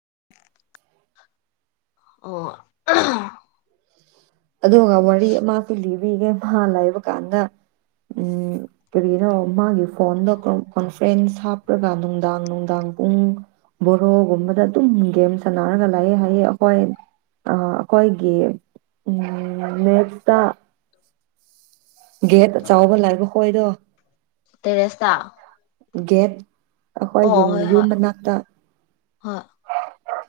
ꯑꯣ ꯑꯗꯨꯒ ꯋꯥꯔꯤ ꯑꯃꯁꯨ ꯂꯤꯕꯤꯒꯦ ꯃꯥ ꯂꯩꯕ ꯀꯥꯟꯗ ꯎꯝ ꯀꯔꯤꯅꯣ ꯃꯥꯒꯤ ꯐꯣꯟꯗꯣ ꯀꯣꯟ ꯀꯣꯟꯐ꯭ꯔꯦꯟꯁ ꯍꯥꯞꯄ꯭ꯔꯒ ꯅꯨꯡꯗꯥꯡ ꯅꯨꯡꯗꯥꯡ ꯄꯨꯡ ꯕꯣꯔꯣꯒꯨꯝꯕꯗ ꯑꯗꯨꯝ ꯒꯦꯝ ꯁꯥꯟꯅꯔꯒ ꯂꯥꯏꯑꯦ ꯍꯥꯏꯌꯦ ꯑꯈꯣꯏ ꯑꯥ ꯑꯈꯣꯏꯒꯤ ꯃꯦꯠꯁꯇ ꯒꯦꯠ ꯑꯆꯧꯕ ꯂꯩꯕ ꯈꯣꯏꯗꯣ ꯇꯦꯔꯦꯁꯇꯥ ꯒꯦꯠ ꯑꯈꯣꯏꯒꯤ ꯍꯣꯏ ꯌꯨꯝ ꯃꯅꯥꯛꯇ ꯍꯣꯏ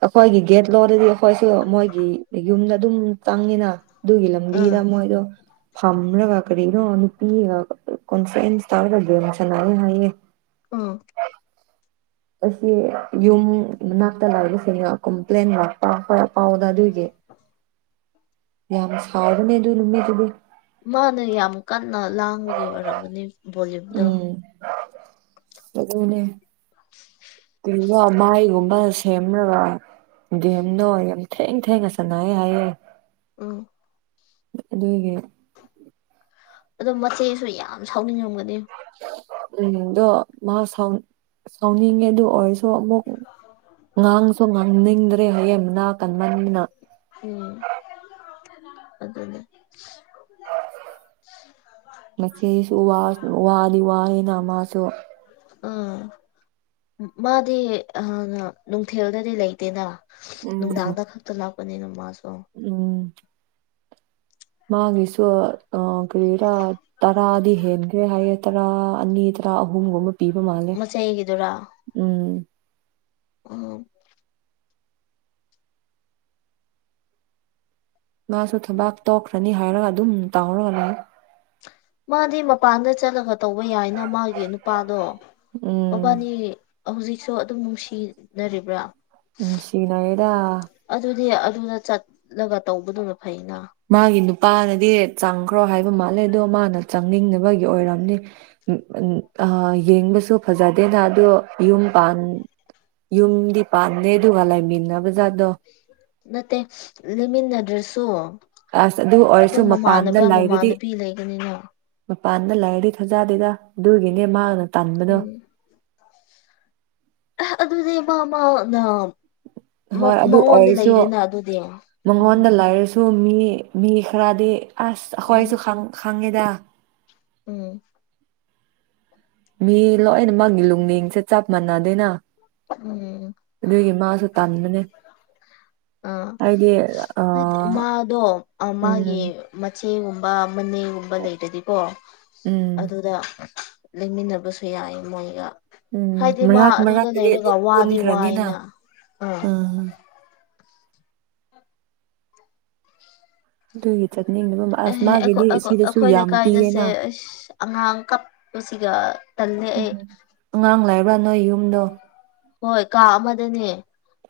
ꯑꯈꯣꯏꯒꯤ ꯒꯦꯠ ꯂꯣꯜꯂꯤ ꯑꯈꯣꯏꯁꯨ ꯃꯣꯏꯒꯤ ꯌꯨꯝꯗ ꯑꯗꯨꯝ ꯆꯪꯉꯤꯅꯥ ꯑꯗꯨꯒꯤ ꯂꯝꯕꯤꯗ ꯎꯝ ꯃꯣꯏꯗꯣ ꯐꯝꯔꯒ ꯀꯔꯤꯅꯣ ꯅꯨꯄꯤꯒ ꯀꯣꯟꯐ꯭ꯔꯦꯟꯁ ꯇꯥꯔꯒ ꯒꯦꯝ ꯁꯥꯅꯩꯑꯦ ꯍꯥꯏꯌꯦ ꯑꯥ ꯑꯁꯤ ꯌꯨꯝ ꯃꯅꯥꯛꯇ ꯂꯥꯛꯏꯕꯁꯤꯡꯅ ꯀꯣꯝꯄ꯭ꯂꯦꯟ ꯂꯥꯛꯄ ꯑꯈꯣꯏ ꯄꯥꯎꯗ ꯑꯗꯨꯒꯤ ꯌꯥꯝ ꯁꯥꯎꯕꯅꯦ ꯑꯗꯨ ꯅꯨꯃꯤꯠꯇꯨꯗꯤ ꯃꯥꯅ ꯌꯥꯝ ꯀꯟꯅ ꯂꯥꯡꯕꯒꯤ ꯑꯣꯏꯔꯝꯒꯅꯤ ꯕꯣꯂꯤꯌꯨꯝꯗꯣ ꯎꯝ ꯑꯗꯨꯅꯦ [inaudible] ꯀ꯭ꯔꯤꯔꯥ ꯃꯥꯏꯒꯨꯝꯕ ꯁꯦꯝꯔꯒ ꯒꯦꯝ ꯗꯣ ꯌꯥꯝ ꯊꯦꯡ ꯊꯦꯡꯅ ꯁꯥꯅꯩꯌꯦ ꯍꯥꯏꯌꯦ ꯎꯝ ꯑꯗꯨꯒꯤ ꯑꯗꯣ ꯃꯆꯦꯁꯨ ꯌꯥꯝ ꯁꯥꯎꯅꯤꯡꯉꯝꯒꯅꯤ ꯎꯝ ꯑꯗꯣ ꯃꯥ ꯁꯥꯎ ꯁꯥꯎꯅꯤꯡꯉꯦ ꯑꯗꯨ ꯑꯣꯏꯔꯁꯨ ꯁꯨ ꯑꯃꯨꯛ ꯉꯥꯡꯁꯨ ꯉꯥꯡꯅꯤꯡꯗ꯭ꯔꯦ ꯍꯥꯏꯌꯦ ꯃꯅꯥ ꯀꯟꯕꯅꯤꯅ ꯎꯝ ꯑꯗꯨꯅꯦ ꯃꯆꯦꯁꯦ ꯋꯥ ꯋꯥꯗꯤ ꯋꯥꯏꯌꯦꯅ ꯃꯥꯁꯨ ꯑꯥ ꯃꯥꯗꯤ ꯑꯥ ꯅꯨꯡꯊꯤꯜꯗꯗꯤ ꯂꯩꯇꯦꯅ ꯎꯝ ꯅꯨꯡꯗꯥꯥꯡꯗ ꯈꯛꯇ ꯂꯥꯛꯄꯅꯤꯅ ꯃꯥꯁꯨ ꯎꯝ ꯃꯥꯒꯤꯁꯨ ꯑꯥ ꯀꯔꯤꯔꯥ ꯇꯔꯥꯗꯤ ꯍꯦꯟꯒ꯭ꯔꯦ ꯍꯥꯏꯌꯦ ꯇꯔꯥ ꯑꯅꯤꯗ ꯇꯥ ꯑꯍꯨꯝꯒꯨꯝꯕ ꯄꯤꯕ ꯃꯥꯜꯂꯦ ꯎꯝ ꯑꯥ ꯃꯥꯁꯨ ꯊꯕꯥꯛ ꯇꯣꯛꯈ꯭ꯔꯅꯤ ꯍꯥꯏꯔꯒ ꯑꯗꯨꯝ ꯇꯧꯔꯒ ꯂꯩꯌꯦ ꯃꯥꯗꯤ ꯃꯄꯥꯟꯗ ꯆꯠꯂꯒ ꯇꯧꯕ ꯌꯥꯏꯅ ꯃꯥꯒꯤ ꯅꯨꯄꯥꯗꯣ ꯎꯝ ꯃꯕꯥꯅꯤ ꯍꯧꯖꯤꯛꯁꯨ ꯑꯗꯨꯝ ꯅꯨꯡꯁꯤꯅꯔꯤꯕ꯭ꯔꯥ ꯅꯨꯡꯁꯤꯅꯩꯑꯦꯗꯥ ꯑꯗꯨꯅ ꯆꯠꯂꯒ ꯇꯧꯕꯗꯨꯅ ꯐꯩꯅ ꯄꯥꯅꯗꯤ ꯆꯪꯈ꯭ꯔꯣ ꯍꯥꯏꯕ ꯃꯥꯜꯂꯦ ꯑꯗꯣ ꯃꯥꯅ ꯆꯪꯅꯤꯡꯅꯕꯒꯤ ꯑꯣꯏꯔꯝꯅꯤ ꯎꯝ ꯑꯥ ꯌꯦꯡꯕꯁꯨ ꯐꯖꯗꯦꯅ ꯑꯗꯣ ꯌꯨꯝ ꯄꯥꯟ ꯌꯨꯝꯗꯤ ꯄꯥꯟꯗꯦ ꯑꯗꯨꯒ ꯂꯥꯏꯃꯤꯟꯅꯕꯖꯥꯗꯣ ꯅꯠꯇꯦ ꯂꯩꯃꯤꯟꯗ꯭ꯔꯁꯨ ꯑꯁ ꯑꯗꯨ ꯑꯣꯏꯔꯁꯨ ꯃꯄꯥꯟꯗ ꯂꯥꯏꯔꯗꯤ ꯃꯃꯥꯟꯅꯕꯤ ꯂꯩꯒꯅꯤꯅ ꯄꯥꯟꯗ ꯂꯥꯏꯔꯗꯤ ꯊꯥꯖꯗꯦꯗꯥ ꯑꯗꯨꯒꯤꯅꯦ ꯃꯥꯅ ꯇꯥꯟꯕꯗꯣ ꯎꯝ ꯑꯗꯨꯗꯤ ꯃꯥ ꯃꯥꯅ ꯃꯥ ꯍꯣꯏ ꯑꯗꯨ ꯃꯉꯣꯟꯗ ꯑꯣꯏꯔꯁꯨ ꯂꯩꯔꯦꯅꯥ ꯑꯗꯨꯗꯤ ꯁꯨꯝ ꯃꯤ ꯃꯤ ꯈꯔꯗꯤ ꯑꯁ ꯑꯈꯣꯏꯁꯨ ꯈꯪ ꯈꯪꯉꯦꯗꯥ ꯎꯝ ꯃꯤ ꯂꯣꯏꯅ ꯃꯛꯒꯤ ꯂꯨꯡꯂꯦꯡꯁꯦ ꯆꯞ ꯃꯥꯟꯅꯗꯦꯅꯥ ꯎꯝ ꯎꯝ ꯑꯗꯨꯒꯤ ꯃꯥꯁꯨ ꯇꯥꯟꯕꯅꯦ ꯑꯥ ꯃꯥꯗꯣ ꯃꯥꯒꯤ ꯎꯝ ꯃꯆꯦ ꯃꯆꯦꯒꯨꯝꯕ ꯃꯅꯦꯒꯨꯝꯕ ꯂꯩꯔꯗꯤꯀꯣ ꯎꯝ ꯑꯗꯨꯗ ꯂꯩꯃꯤꯟꯅꯕꯁꯨ ꯌꯥꯏ ꯃꯣꯏꯒ ꯎꯝ ꯍꯥꯏꯗꯤ ꯃꯥ ꯃꯔꯛ ꯃꯔꯛ ꯑꯗꯨꯗ ꯀꯤꯗꯤ ꯂꯩꯔꯒ ꯑꯗꯨꯝ ꯋꯥꯗꯤ ꯄꯨꯟꯈ꯭ꯔꯅꯤꯅ ꯋꯥꯏꯅ ꯑꯥ ꯎꯝ ꯗꯨꯏ ꯑꯦꯍ ꯑꯩ ꯑꯈꯣꯏꯅ ꯌꯥꯝ ꯀꯥꯏꯗꯁꯦ ꯄꯤꯌꯦꯅ ꯑꯁ ꯑꯉꯥꯡ ꯀꯞꯄꯁꯤꯒ ꯇꯜꯂꯦ ꯑꯩ ꯎꯝ ꯑꯉꯥꯡ ꯂꯥꯏꯔꯕ꯭ꯔꯥ ꯅꯣꯏ ꯌꯨꯝꯗꯣ ꯍꯣꯏ ꯀꯥ ꯑꯃꯗꯅꯦ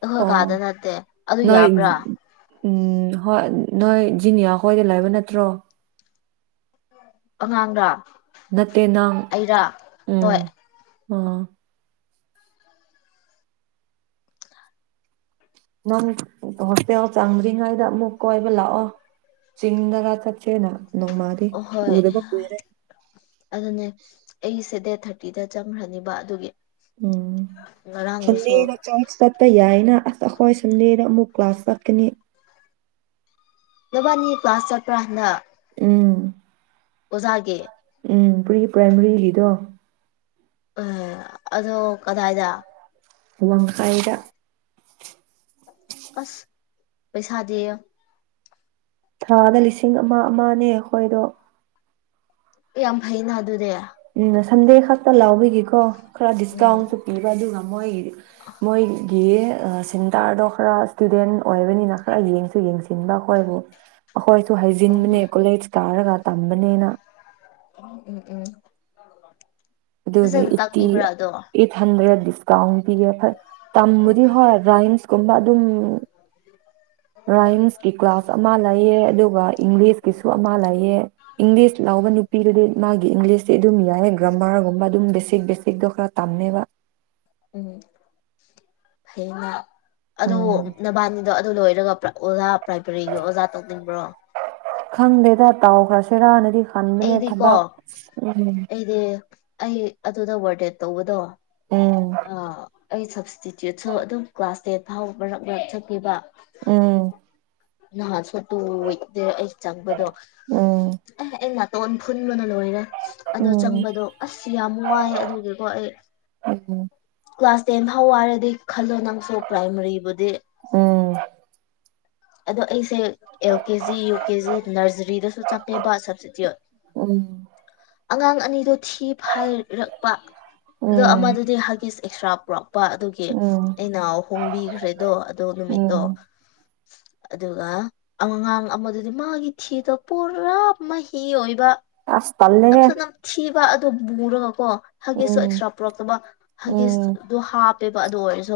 ꯑꯈꯣꯏ ꯑꯣ ꯀꯥꯗ ꯅꯠꯇꯦ ꯑꯗꯨ ꯅꯣꯏ ꯌꯥꯕ꯭ꯔꯥ ꯎꯝ ꯍꯣꯏ ꯅꯣꯏ ꯖꯤꯅꯤꯌꯥ ꯈꯣꯏꯗ ꯂꯥꯏꯕ ꯅꯠꯇ꯭ꯔꯣ ꯑꯉꯥꯡꯔꯥ ꯅꯠꯇꯦ ꯅꯪ ꯑꯩꯔꯥ ꯎꯝ ꯍꯣꯏ ꯑꯥ ꯅꯪ ꯍꯣꯁꯇꯦꯜ ꯆꯪꯗ꯭ꯔꯤꯉꯩꯗ ꯑꯃꯨꯛ ꯀꯣꯏꯕ ꯂꯥꯛꯑꯣ ꯆꯤꯡꯗꯒꯥ ꯆꯠꯆꯦꯅ ꯍꯣꯏ ꯑꯗꯨꯅꯦ ꯑꯩꯁꯦ ꯑꯦꯠ ꯊꯥꯔꯇꯤꯗ ꯆꯡꯈ꯭ꯔꯅꯤꯕ ꯑꯗꯨꯒꯤ ꯎꯝ ꯉꯔꯥꯡꯗꯨꯁꯨ ꯁꯟꯗꯦꯗ ꯆꯔꯁ ꯆꯠꯄ ꯌꯥꯏꯅ ꯑꯁ ꯑꯩꯈꯣꯏ ꯁꯟꯗꯦꯗ ꯑꯃꯨꯛ ꯀ꯭ꯂꯥꯁ ꯆꯠꯀꯅꯤ ꯅꯕꯥꯅꯤ ꯀ꯭ꯂꯥꯁ ꯆꯠꯄ꯭ꯔꯥ ꯍꯟꯗꯛ ꯎꯝ ꯑꯣꯖꯥꯒꯤ ꯎꯝ ꯄ꯭ꯔꯤ ꯄ꯭ꯔꯥꯏꯃꯔꯤꯒꯤꯗꯣ ꯑ ꯑꯗꯣ ꯀꯗꯥꯏꯗ ꯂꯝꯈꯥꯢꯗ ꯑꯁ ꯄꯩꯁꯥꯗꯤ ꯊꯥꯗ ꯂꯤꯁꯤꯡ ꯑꯃ ꯑꯃꯅꯦ ꯑꯩꯈꯣꯏꯗꯣ ꯌꯥꯝ ꯐꯩꯅ ꯑꯗꯨꯗꯤ ꯎꯝ ꯁꯟꯗꯦ ꯈꯛꯇ ꯂꯧꯕꯒꯤꯀꯣ ꯈꯔ ꯎꯝ ꯗꯤꯁꯀꯥꯎꯟꯁꯨ ꯄꯤꯕ ꯑꯗꯨꯅ ꯃꯣꯏꯒꯤ ꯃꯣꯏꯒꯤ ꯑ ꯁꯦꯟꯇꯔꯗꯣ ꯈꯔ ꯏꯁꯇꯨꯗꯦꯟ ꯑꯣꯏꯕꯅꯤꯅ ꯈꯔ ꯌꯦꯡꯁꯨ ꯌꯦꯡꯁꯤꯟꯕ ꯑꯩꯈꯣꯏꯕꯨ ꯑꯩꯈꯣꯏꯁꯨ ꯍꯩꯖꯤꯟꯕꯅꯦ ꯑꯣ ꯀꯣꯂꯦꯖ ꯀꯔꯒ ꯇꯝꯕꯅꯦꯅ ꯎꯝ ꯎꯝ ꯑꯗꯨꯒꯤ ꯐꯖꯅ ꯑꯩꯠꯇꯤ ꯇꯥꯛꯄꯤꯕ꯭ꯔꯥ ꯑꯗꯣ ꯑꯩꯠꯍꯟꯗ꯭ꯦꯔꯠ ꯗꯤꯁꯀꯥꯎꯟ ꯄꯤꯒꯦꯐꯠ ꯇꯝꯕꯨꯗꯤ ꯍꯣꯏ ꯔꯥꯏꯝꯁꯀꯨꯝꯕ ꯑꯗꯨꯝ ꯔꯥꯏꯝꯁꯀꯤ ꯀ꯭ꯂꯥꯁ [unintelligible] ꯃꯥ ꯂꯥꯢꯌꯦ ꯏꯪꯂꯤꯁ ꯂꯥꯎꯕ ꯅꯨꯄꯤꯗꯨꯗꯤ ꯃꯥꯒꯤ ꯏꯪꯂꯤꯁꯇꯤ ꯑꯗꯨꯝ ꯌꯥꯏꯌꯦ ꯒ꯭ꯔꯥꯝꯃꯥꯔꯒꯨꯝ ꯑꯗꯨꯝ ꯕꯦꯁꯛ ꯕꯦꯁꯛꯗꯣ ꯈꯔ ꯇꯝꯃꯦꯕ ꯐꯩꯅꯦ ꯎꯝ ꯑꯗꯨ ꯂꯣꯏꯔꯒ ꯑꯣꯖꯥ ꯄ꯭ꯔꯥꯏꯕꯔꯤꯒꯤ ꯑꯣꯖꯥ ꯇꯧꯅꯤꯡꯕ꯭ꯔꯣ ꯇꯥꯎꯈ꯭ꯔꯁꯤꯔꯥꯅꯗꯤ ꯈꯟꯕꯅꯦ ꯑꯩꯗꯤꯀꯣ ꯊꯕꯥꯛ ꯎꯝ ꯑꯩꯗꯤ ꯑꯩ ꯑꯗꯨꯗ ꯋꯔꯗꯦꯠ ꯇꯧꯕꯗꯣ ꯎꯝ ꯑꯥ ꯑꯩ ꯁꯕꯁꯇꯤꯇ꯭ꯌꯨꯠꯁꯨ ꯑꯗꯨꯝ ꯀ꯭ꯂꯥꯁ ꯇꯦꯟ ꯐꯥꯎꯕ ꯃꯔꯛ ꯃꯔꯛꯆꯠꯄꯤꯕ ꯎꯝ ꯅꯍꯥꯟꯁꯨ ꯇꯨꯋꯦꯛꯅꯦ ꯑꯩ ꯆꯪꯕꯗꯣ ꯎꯝ ꯑꯦ ꯑꯩ ꯅꯥꯇꯣꯟ ꯐꯨꯟꯕꯅ ꯂꯣꯏꯔꯦ ꯑꯗꯣ ꯎꯝ ꯆꯪꯕꯗꯣ ꯑꯁ ꯌꯥꯝ ꯋꯥꯏꯑꯦ ꯑꯗꯨꯒꯤꯀꯣ ꯑꯩ ꯎꯝ ꯀ꯭ꯂꯥꯁ ꯇꯦꯟ ꯐꯥꯎ ꯋꯥꯔꯗꯤ ꯈꯜꯂꯣ ꯅꯪꯁꯨ ꯄ꯭ꯔꯥꯏꯃꯔꯤꯕꯨꯗꯤ ꯎꯝ ꯑꯗꯣ ꯑꯩꯁꯦ L K G U K G ꯅꯔꯖꯔꯤꯗꯁꯨ ꯆꯥꯡꯉꯦꯕ ꯁꯞꯁꯇꯤꯇꯤꯌꯨꯠ ꯑꯉꯥꯡ ꯑꯅꯤꯗꯣ ꯊꯤ ꯐꯥꯏꯔꯛꯄ ꯑꯗꯣ ꯎꯝ ꯑꯃꯗꯨꯗꯤ ꯍꯥꯒꯤꯁ ꯑꯦꯛꯁꯇ꯭ꯔꯥ ꯄ꯭ꯔꯣꯛ ꯅꯨꯄꯥ ꯑꯗꯨꯒꯤ ꯎꯝ ꯎꯝ ꯑꯩꯅ ꯍꯣꯡꯕꯤꯈ꯭ꯔꯦꯗꯣ ꯑꯗꯣ ꯅꯨꯃꯤꯠꯇꯣ ꯎꯝ ꯑꯗꯨꯒ ꯑꯉꯥꯡ ꯑꯃꯗꯨꯗꯤ ꯃꯥꯒꯤ ꯊꯤꯗꯣ ꯄꯨꯔꯥ ꯃꯍꯤ ꯑꯣꯏꯕ ꯑꯁ ꯇꯜꯂꯦꯍꯦ ꯅꯞꯁꯨ ꯅꯞꯝꯊꯤꯕ ꯑꯗꯨ ꯄꯨꯔꯒ ꯀꯣ ꯍꯪꯒꯤꯁꯁꯨ ꯎꯝ ꯑꯦꯛꯁꯇ꯭ꯔꯥ ꯄꯨꯔꯛꯇꯕ ꯎꯝ ꯍꯪꯒꯤꯁꯇꯣ ꯍꯥꯞꯄꯦꯕ ꯑꯗꯨ ꯑꯣꯏꯔꯁꯨ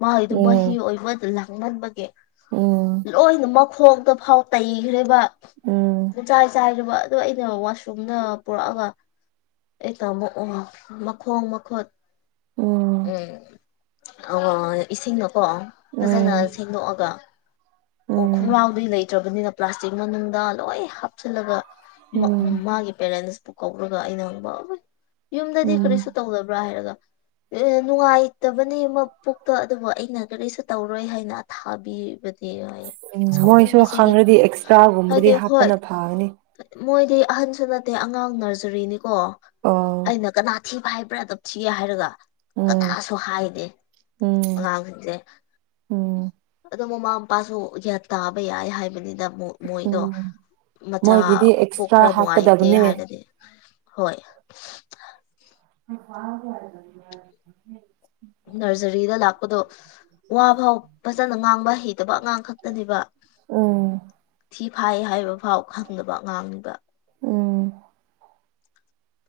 ꯃꯥꯒꯤꯗꯨ ꯃꯍꯤ ꯎꯝ ꯑꯣꯏꯕꯗꯨꯅ ꯍꯪꯃꯟꯕꯒꯤ ꯎꯝ ꯂꯣꯏꯅ ꯃꯈꯣꯡꯗꯣ ꯐꯥꯎ ꯇꯩꯈ꯭ꯔꯦꯕ ꯎꯝ ꯎꯝ ꯄꯨꯡꯆꯥꯏ ꯆꯥꯏꯔꯕ ꯑꯗꯣ ꯑꯩꯅ ꯋꯥꯁꯔꯨꯝꯗ ꯄꯨꯔꯛꯑꯒ ꯑꯩꯅ ꯑꯃꯨꯛ ꯃꯈꯣꯡ ꯃꯈꯨꯠ ꯎꯝ ꯎꯝ ꯑꯣ ꯏꯁꯤꯡ ꯑꯣ ꯐꯖꯅ ꯁꯦꯡꯗꯣꯛꯑꯒ ꯎꯝ ꯑꯣ ꯎꯝ ꯈꯣꯡ꯭ꯔꯥꯎꯗꯤ ꯂꯩꯇ꯭ꯔꯕꯅꯤꯅ ꯄ꯭ꯂꯥꯁꯇꯤꯛ ꯃꯅꯨꯡꯗ ꯂꯣꯏ ꯍꯥꯞꯆꯤꯜꯂꯒ ꯃꯥ ꯎꯝ ꯃꯥꯒꯤ ꯄꯦꯔꯦꯟꯁ ꯄꯨ ꯀꯧꯔꯒ ꯑꯩꯅ ꯕꯣꯏ ꯌꯨꯝꯗꯗꯤ ꯎꯝ ꯀꯔꯤꯁꯨ ꯇꯧꯗꯕ꯭ꯔꯥ ꯍꯥꯏꯔꯒ ꯅꯨꯡꯉꯥꯏꯇꯕꯅꯦ ꯑꯃ ꯄꯣꯛꯇꯥ ꯑꯗꯨꯕꯨ ꯑꯩꯅ ꯀꯔꯤꯁꯨ ꯇꯧꯔꯣꯏ ꯍꯥꯏꯅ ꯊꯥꯕꯤꯕꯅꯤ ꯑꯦ ꯌꯥꯏ ꯃꯣꯏꯁꯨ ꯁꯥꯎꯅꯤꯡꯕꯁꯤꯗꯤ ꯈꯪꯔꯗꯤ ꯑꯦꯛꯁꯇ꯭ꯔꯥꯒꯨꯝꯕꯗꯤ ꯍꯥꯏꯗꯤ ꯍꯣꯏ ꯍꯥꯞꯄꯅ ꯐꯒꯅꯤ ꯃꯣꯏꯗꯤ ꯑꯍꯟꯁꯨ ꯅꯠꯇꯦ ꯑꯉꯥꯡ ꯅꯔꯖꯔꯤꯅꯤꯀꯣ ꯑꯣ ꯑꯩꯅ ꯀꯅꯥ ꯊꯤꯕ ꯍꯥꯏꯕ꯭ꯔꯥ ꯅꯝꯊꯤ ꯍꯥꯏꯔꯒ ꯎꯝ ꯀꯗꯥꯁꯨ ꯍꯥꯏꯗꯦ ꯎꯝ ꯑꯉꯥꯡꯁꯤꯡꯁꯦ ꯎꯝ ꯑꯗꯣ ꯃꯃꯥ ꯃꯄꯥꯁꯨ ꯒ꯭ꯌꯥꯟ ꯇꯥꯕ ꯌꯥꯏ ꯍꯥꯏꯕꯅꯤꯅ ꯃꯨꯛ ꯃꯣꯏꯗꯣ ꯎꯝ ꯃꯆꯥ ꯃꯣꯏꯒꯤꯗꯤ ꯄꯨꯛ ꯑꯦꯛꯁꯇ꯭ꯔꯥ ꯈꯔ ꯅꯨꯡꯉꯥꯏꯇꯦ ꯍꯥꯞꯀꯗꯕꯅꯦ ꯍꯥꯏꯔꯗꯤ ꯍꯣꯏ [inaudible] ꯅ꯭ꯔꯖꯔꯤꯗ ꯂꯥꯛꯄꯗꯣ ꯋꯥ ꯐꯥꯎ ꯐꯖꯅ ꯉꯥꯡꯕ ꯍꯩꯇꯕ ꯑꯉꯥꯡ ꯈꯛꯇꯅꯦꯕꯤ ꯎꯝ ꯐꯥꯏ ꯍꯥꯏꯕ ꯐꯥꯎ ꯈꯪꯗꯕ ꯑꯉꯥꯡꯅꯤꯗ ꯎꯝ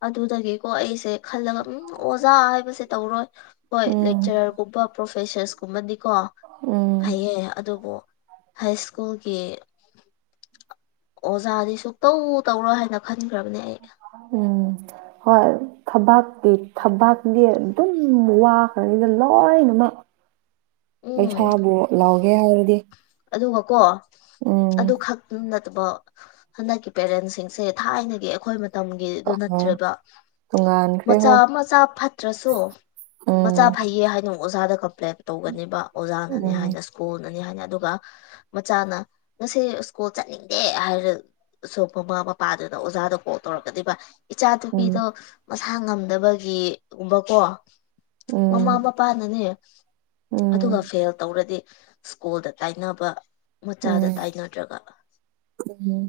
ꯑꯗꯨꯗꯒꯤꯀꯣ ꯑꯩꯁꯦ ꯈꯜꯂꯒ ꯎꯝ ꯑꯣꯖꯥ ꯍꯥꯏꯕꯁꯦ ꯇꯧꯔꯣꯏ ꯍꯣꯏ ꯎꯝ ꯂꯦꯛꯆꯔꯔꯒꯨꯝꯕ ꯄ꯭ꯔꯣꯐꯦꯁꯔꯁꯀꯨꯝꯕꯗꯤ ꯀꯣ ꯎꯝ ꯐꯩꯌꯦ ꯑꯗꯨꯕꯨ ꯍꯥꯏꯁ꯭ꯀꯨꯜꯒꯤ ꯑꯣꯖꯥꯗꯤ ꯁꯨꯛꯇꯧ ꯇꯧꯔꯣꯏ ꯍꯥꯏꯅ ꯈꯟꯈ꯭ꯔꯕꯅꯦ ꯑꯩ ꯎꯝ ꯍꯣꯏ ꯊꯕꯥꯛꯀꯤ ꯊꯕꯥꯛꯗꯤ ꯑꯗꯨꯝ ꯋꯥꯈ꯭ꯔꯦꯗ ꯂꯣꯏꯅꯃꯛ [inaudible] ꯎꯝ ꯄꯩꯁꯥꯕꯨ ꯂꯧꯥꯎꯒꯦ ꯍꯥꯏꯔꯗꯤ ꯑꯗꯨꯒ ꯀꯣ ꯎꯝ ꯑꯗꯨ ꯈꯛ ꯅꯠꯇꯕ ꯍꯟꯗꯛꯀꯤ ꯄꯦꯔꯦꯟꯁꯤꯡꯁꯦ ꯊꯥꯏꯅꯒꯤ ꯑꯩꯈꯣꯏ ꯃꯇꯝꯒꯤ ꯗꯨ ꯑꯣ ꯅꯠꯇ꯭ꯔꯦꯕ ꯇꯣꯉꯥꯟꯈ꯭ꯔꯦ ꯃꯆꯥ ꯍꯣꯏ ꯃꯆꯥ ꯐꯠꯇ꯭ꯔꯁꯨ ꯎꯝ ꯃꯆꯥ ꯐꯩꯌꯦ ꯍꯥꯏꯅ ꯑꯣꯖꯥꯗ ꯀꯝꯄ꯭ꯂꯦꯟ ꯇꯧꯒꯅꯦꯕ ꯑꯣꯖꯥꯅꯅꯦ ꯎꯝ ꯍꯥꯏꯅ ꯁ꯭ꯀꯨꯜ ꯅꯤ ꯍꯥꯏꯅ ꯑꯗꯨꯒ ꯃꯆꯥꯅ ꯉꯁꯤ ꯁ꯭ꯀꯨꯜ ꯆꯠꯅꯤꯡꯗꯦ ꯍꯥꯏꯔ ꯁꯨ ꯃꯃꯥ ꯃꯄꯥꯗꯨꯅ ꯑꯣꯖꯥꯗ ꯀꯣꯜ ꯇꯧꯔꯛꯀꯅꯦꯕ ꯏꯆꯥ ꯎꯝ ꯅꯨꯨꯄꯤꯗꯣ ꯃꯁꯥ ꯉꯝꯗꯕꯒꯤꯒꯨꯝꯕꯀꯣ ꯎꯝ ꯃꯃꯥ ꯃꯄꯥꯅꯅꯦ ꯎꯝ ꯑꯗꯨꯒ ꯐꯦꯜ ꯇꯧꯔꯗꯤ ꯁ꯭ꯀꯨꯜꯗ ꯇꯥꯏꯅꯕ ꯃꯆꯥꯗ ꯎꯝ ꯇꯥꯏꯅꯗ꯭ꯔꯒ ꯎꯝ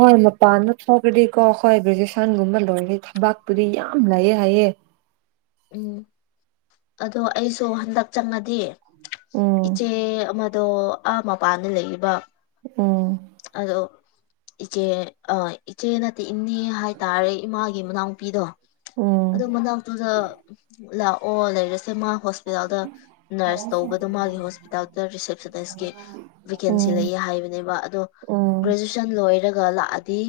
ꯍꯣꯏ ꯃꯄꯥꯟꯗ ꯊꯣꯛꯈꯗꯤꯀꯣ ꯑꯈꯣꯏ ꯒ꯭ꯔꯦꯖꯨꯑꯦꯁꯟꯒꯨꯝꯕ ꯂꯣꯏꯔꯗꯤ ꯊꯕꯥꯛꯄꯨꯗꯤ ꯌꯥꯝ ꯂꯩꯑꯦ ꯍꯥꯏꯌꯦ ꯎꯝ ꯑꯗꯣ ꯑꯩꯁꯨ ꯍꯟꯗꯛ ꯆꯪꯉꯗꯤ ꯎꯝ ꯏꯆꯦ ꯑꯃꯗꯣ ꯑꯥ ꯃꯄꯥꯟꯗ ꯂꯩꯌꯦꯕ ꯎꯝ ꯑꯗꯣ ꯏꯆꯦ ꯑ ꯥꯏꯆꯦ ꯏꯅꯦ ꯍꯥꯏꯇꯥꯔꯦ ꯏꯃꯥꯒꯤ ꯃꯅꯥꯎꯅꯨꯄꯤꯗꯣ ꯎꯝ ꯑꯗꯨ ꯃꯅꯥꯛꯇꯨꯗ ꯂꯥꯛꯑꯣ ꯂꯩꯔꯁꯦ ꯃꯥ ꯍꯣꯁꯇꯦꯜꯗ ꯅꯔꯁ ꯇꯧꯕꯗꯣ ꯃꯥꯒꯤ ꯍꯣꯁꯄꯤꯇꯥꯜꯗ ꯔꯤꯁꯦꯞꯁꯟꯅꯤꯁꯀꯤ ꯚꯦꯀꯦꯟꯁꯤ ꯎꯝ ꯂꯩꯌꯦ ꯍꯥꯏꯕꯅꯦꯕ ꯑꯗꯣ ꯎꯝ ꯒ꯭ꯔꯦꯖꯨꯑꯦꯁꯟ ꯂꯣꯏꯔꯒ ꯂꯥꯛꯑꯗꯤ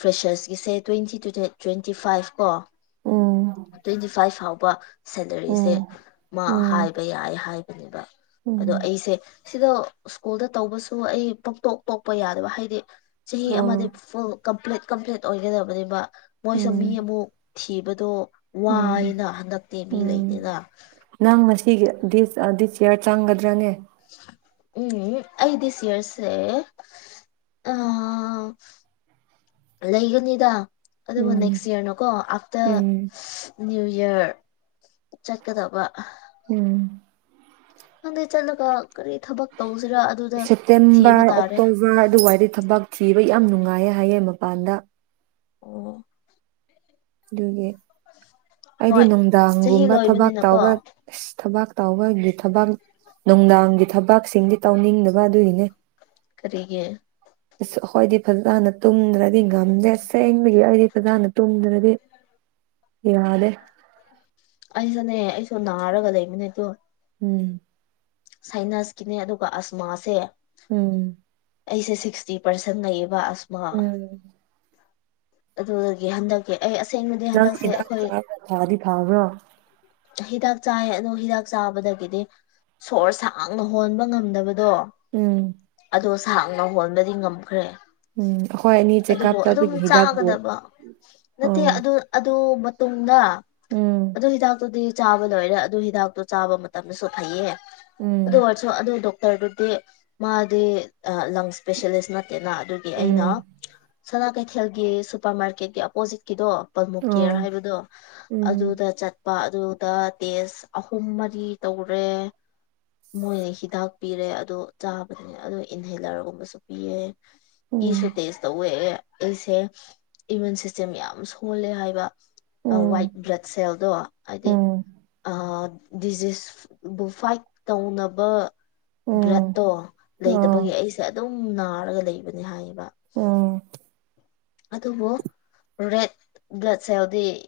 ꯐ꯭ꯔꯦꯁꯔꯁꯀꯤꯁꯦ ꯇ꯭ꯋꯦꯟꯇꯤ ꯇꯨ ꯗ ꯇ꯭ꯋꯦꯟꯇꯤ ꯐꯥꯏꯐ ꯀꯣ ꯎꯝ ꯇ꯭ꯋꯦꯟꯇꯤ ꯐꯥꯏꯚ ꯐꯥꯎꯕ ꯁꯦꯂꯔꯤꯁꯦ ꯎꯝ ꯃꯥ ꯎꯝ ꯍꯥꯏꯕ ꯌꯥꯏ ꯍꯥꯏꯕꯅꯦꯕ ꯑꯗꯣ ꯎꯝ ꯑꯩꯁꯦ ꯁꯤꯗꯣ ꯁ꯭ꯀꯨꯜꯗ ꯇꯧꯕꯁꯨ ꯑꯩ ꯄꯛꯇꯣꯛ ꯇꯣꯛꯄ ꯌꯥꯗꯕ ꯍꯥꯏꯗꯤ ꯆꯍꯤ ꯑꯃꯗꯤ ꯑꯣ ꯐꯨꯜ ꯀꯝꯄ꯭ꯂꯤꯠ ꯀꯝꯄ꯭ꯂꯤꯠ ꯑꯣꯏꯒꯗꯕꯅꯦꯕꯥ ꯃꯣꯏꯁꯨ ꯃꯤ ꯎꯝ ꯑꯃꯨꯛ ꯊꯤꯕꯗꯣ ꯎꯝ ꯋꯥꯏꯅ ꯍꯟꯗꯛꯇꯤ ꯃꯤ ꯂꯩꯇꯦꯅ ꯎꯝ ꯅꯪ ꯉꯁꯤꯒꯤ ꯗꯤꯁ ꯑꯥ ꯗꯤꯁ ꯌꯥꯔ ꯆꯪꯒꯗ꯭ꯔꯥꯅꯦ ꯎꯝ ꯑꯩ ꯗꯤꯁ ꯌꯔꯁꯦ ꯑꯥ ꯂꯩꯒꯅꯤꯗꯥ ꯑꯗꯨꯕꯨ ꯎꯝ ꯅꯦꯛꯁ ꯌ꯭ꯔꯅꯀꯣ ꯑꯐꯇꯔ ꯎꯝ ꯅꯤꯌꯨ ꯌꯔ ꯆꯠꯀꯗꯕ ꯎꯝ ꯈꯪꯗꯦ ꯆꯠꯂꯒ ꯀꯔꯤ ꯊꯕꯛ ꯇꯧꯁꯤꯔ ꯁꯦꯞꯇꯦꯝꯕꯔ ꯑꯣꯛꯇꯣꯕꯔ ꯑꯗꯨꯋꯥꯏꯗꯤ ꯊꯕꯛ ꯊꯤꯕ ꯌꯥꯝ ꯅꯨꯡꯉꯥꯏꯌꯦ ꯍꯥꯏꯌꯦ ꯃꯄꯥꯟꯗ ꯑꯣ ꯑꯗꯨꯒꯤ ꯑꯩꯗꯤ ꯍꯣꯏ ꯆꯍꯤ ꯅꯨꯡꯗꯥꯡꯒꯨꯝꯕ ꯊꯕꯥꯛ ꯂꯣꯏꯕꯅꯤꯅꯀꯣ ꯇꯥꯎꯕ ꯊꯕꯥꯛ ꯇꯥꯎꯕꯒꯤ ꯊꯕꯥꯛ ꯅꯨꯡꯗꯥꯡꯒꯤ ꯊꯕꯥꯛꯁꯤꯡꯗꯤ ꯇꯧꯅꯤꯡꯗꯕ ꯑꯗꯨꯒꯤꯅꯦ ꯀꯔꯤꯒꯤ ꯑꯁ ꯑꯈꯣꯏꯗꯤ ꯐꯖꯅ ꯇꯨꯝꯗ꯭ꯔꯗꯤ ꯉꯝꯗꯦ ꯑꯁꯦꯡꯕꯒꯤ ꯑꯩꯗꯤ ꯐꯖꯅ ꯇꯨꯝꯗ꯭ꯔꯗꯤ ꯌꯥꯗꯦ ꯑꯩꯁꯨꯅꯦ ꯑꯩꯁꯨ ꯅꯥꯔꯒ ꯂꯩꯕꯅꯦ ꯑꯗꯣ ꯎꯝ ꯁꯥꯏꯅꯁꯀꯤꯅꯦ ꯑꯗꯨꯒ ꯑꯁꯃꯥꯁꯦ ꯎꯝ ꯑꯩꯁꯦ ꯁꯤꯛꯁꯇꯤ ꯄꯥꯔꯁꯦꯟ ꯂꯩꯩꯌꯦꯕ ꯑꯁꯃꯥ ꯎꯝ ꯑꯗꯨꯗꯒꯤ ꯍꯟꯗꯛꯀꯤ ꯑꯩ ꯑꯁ ꯅꯪ ꯍꯤꯗꯥꯛ ꯆꯥꯕ꯭ꯔ ꯊꯥꯗꯤ ꯐꯥꯕ꯭ꯔꯣ ꯍꯤꯗꯥꯛ ꯆꯥꯏ ꯑꯗꯣ ꯍꯤꯗꯥꯛ ꯆꯥꯕꯗꯒꯤꯗꯤ ꯁꯣꯔ ꯁꯥꯡꯅ ꯍꯣꯟꯕ ꯉꯝꯗꯕ ꯗꯣ ꯎꯝ ꯑꯗꯣ ꯁꯥꯡꯅ ꯍꯣꯟꯕꯗꯤ ꯉꯝꯈ꯭ꯔꯦ ꯎꯝ ꯑꯩꯈꯣꯏ ꯑꯅꯤ ꯆꯦꯛꯀꯞ ꯑꯗꯨꯕꯨ ꯑꯗꯨꯝ ꯆꯠꯄꯒꯤ ꯍꯤꯗꯥꯛꯄꯨ ꯆꯥꯒꯗꯕ ꯅꯠꯇꯦ ꯑꯣ ꯑꯗꯨ ꯑꯗꯨ ꯇꯨꯡꯗꯥ ꯎꯝ ꯑꯗꯨ ꯍꯤꯗꯥꯛꯇꯨꯗꯤ ꯆꯥꯕ ꯂꯣꯏꯔꯦ ꯑꯗꯨ ꯍꯤꯗꯥꯛꯇꯨ ꯆꯥꯕ ꯃꯇꯝꯗꯁꯨ ꯐꯩꯌꯦ ꯎꯝ ꯑꯗꯨ ꯑꯣꯏꯔꯁꯨ ꯑꯗꯨ ꯗꯣꯛꯇꯔꯗꯨꯗꯤ ꯃꯥꯗꯤ ꯑꯥ ꯂꯪꯁ ꯏꯁ꯭ꯄꯦꯁꯦꯂꯤꯁ ꯅꯠ ꯇꯦꯅꯥ ꯑꯗꯨꯒꯤ ꯑꯩꯅꯥ ꯎꯝ ꯁꯅꯥ ꯀꯩꯊꯦꯜꯒꯤ ꯁꯨꯄꯔ ꯃꯥꯔꯀꯦꯠꯀꯤ ꯑꯄꯣꯖꯤꯠꯀꯤꯗꯣ ꯑꯣ ꯄꯜꯃꯨꯀꯦꯌꯔ ꯍꯥꯏꯕꯗꯣ ꯎꯝ ꯑꯗꯨꯗ ꯆꯠ ꯄ ꯑꯗꯨꯗ ꯇꯦꯁ ꯑꯍꯨꯝ ꯃꯔꯤ ꯇꯧꯔꯦ ꯃꯣꯏꯅ ꯍꯤꯗꯥꯛ ꯄꯤꯔꯦ ꯑꯗꯣ ꯆꯥꯕꯅꯤ ꯑꯗꯣ ꯏꯟꯍꯦꯂꯔꯒꯨꯝꯕꯁꯨ ꯄꯤꯌꯦ ꯎꯝ ꯏꯁꯨ ꯇꯦꯁ ꯇꯧꯋꯦ ꯑꯩꯁꯦ ꯏꯃ꯭ꯌꯨꯟ ꯁꯤꯁꯇꯦꯝ ꯌꯥꯝ ꯁꯣꯜꯂꯦ ꯍꯥꯏꯕ ꯑ ꯎꯝ ꯋꯥꯏꯠ ꯕ꯭ꯂꯗ ꯁꯦꯜꯗꯣ ꯍꯥꯏꯗꯤ ꯎꯝ ꯑꯥ ꯗꯤꯖꯤꯁꯕꯨ ꯐꯥꯏꯠ ꯇꯧꯅꯕ ꯎꯝ ꯕ꯭ꯂꯠꯇꯣ ꯂꯩ ꯇꯕꯒꯤ ꯑꯣ ꯑꯩꯁꯦ ꯑꯗꯨꯝ ꯅꯥꯔꯒ ꯂꯩꯕꯅꯦ ꯍꯥꯏꯌꯦꯕꯥ ꯎꯝ ꯑꯗꯨꯕꯨ ꯔꯦꯠ ꯕ꯭ꯂꯗ ꯁꯦꯜꯗꯤ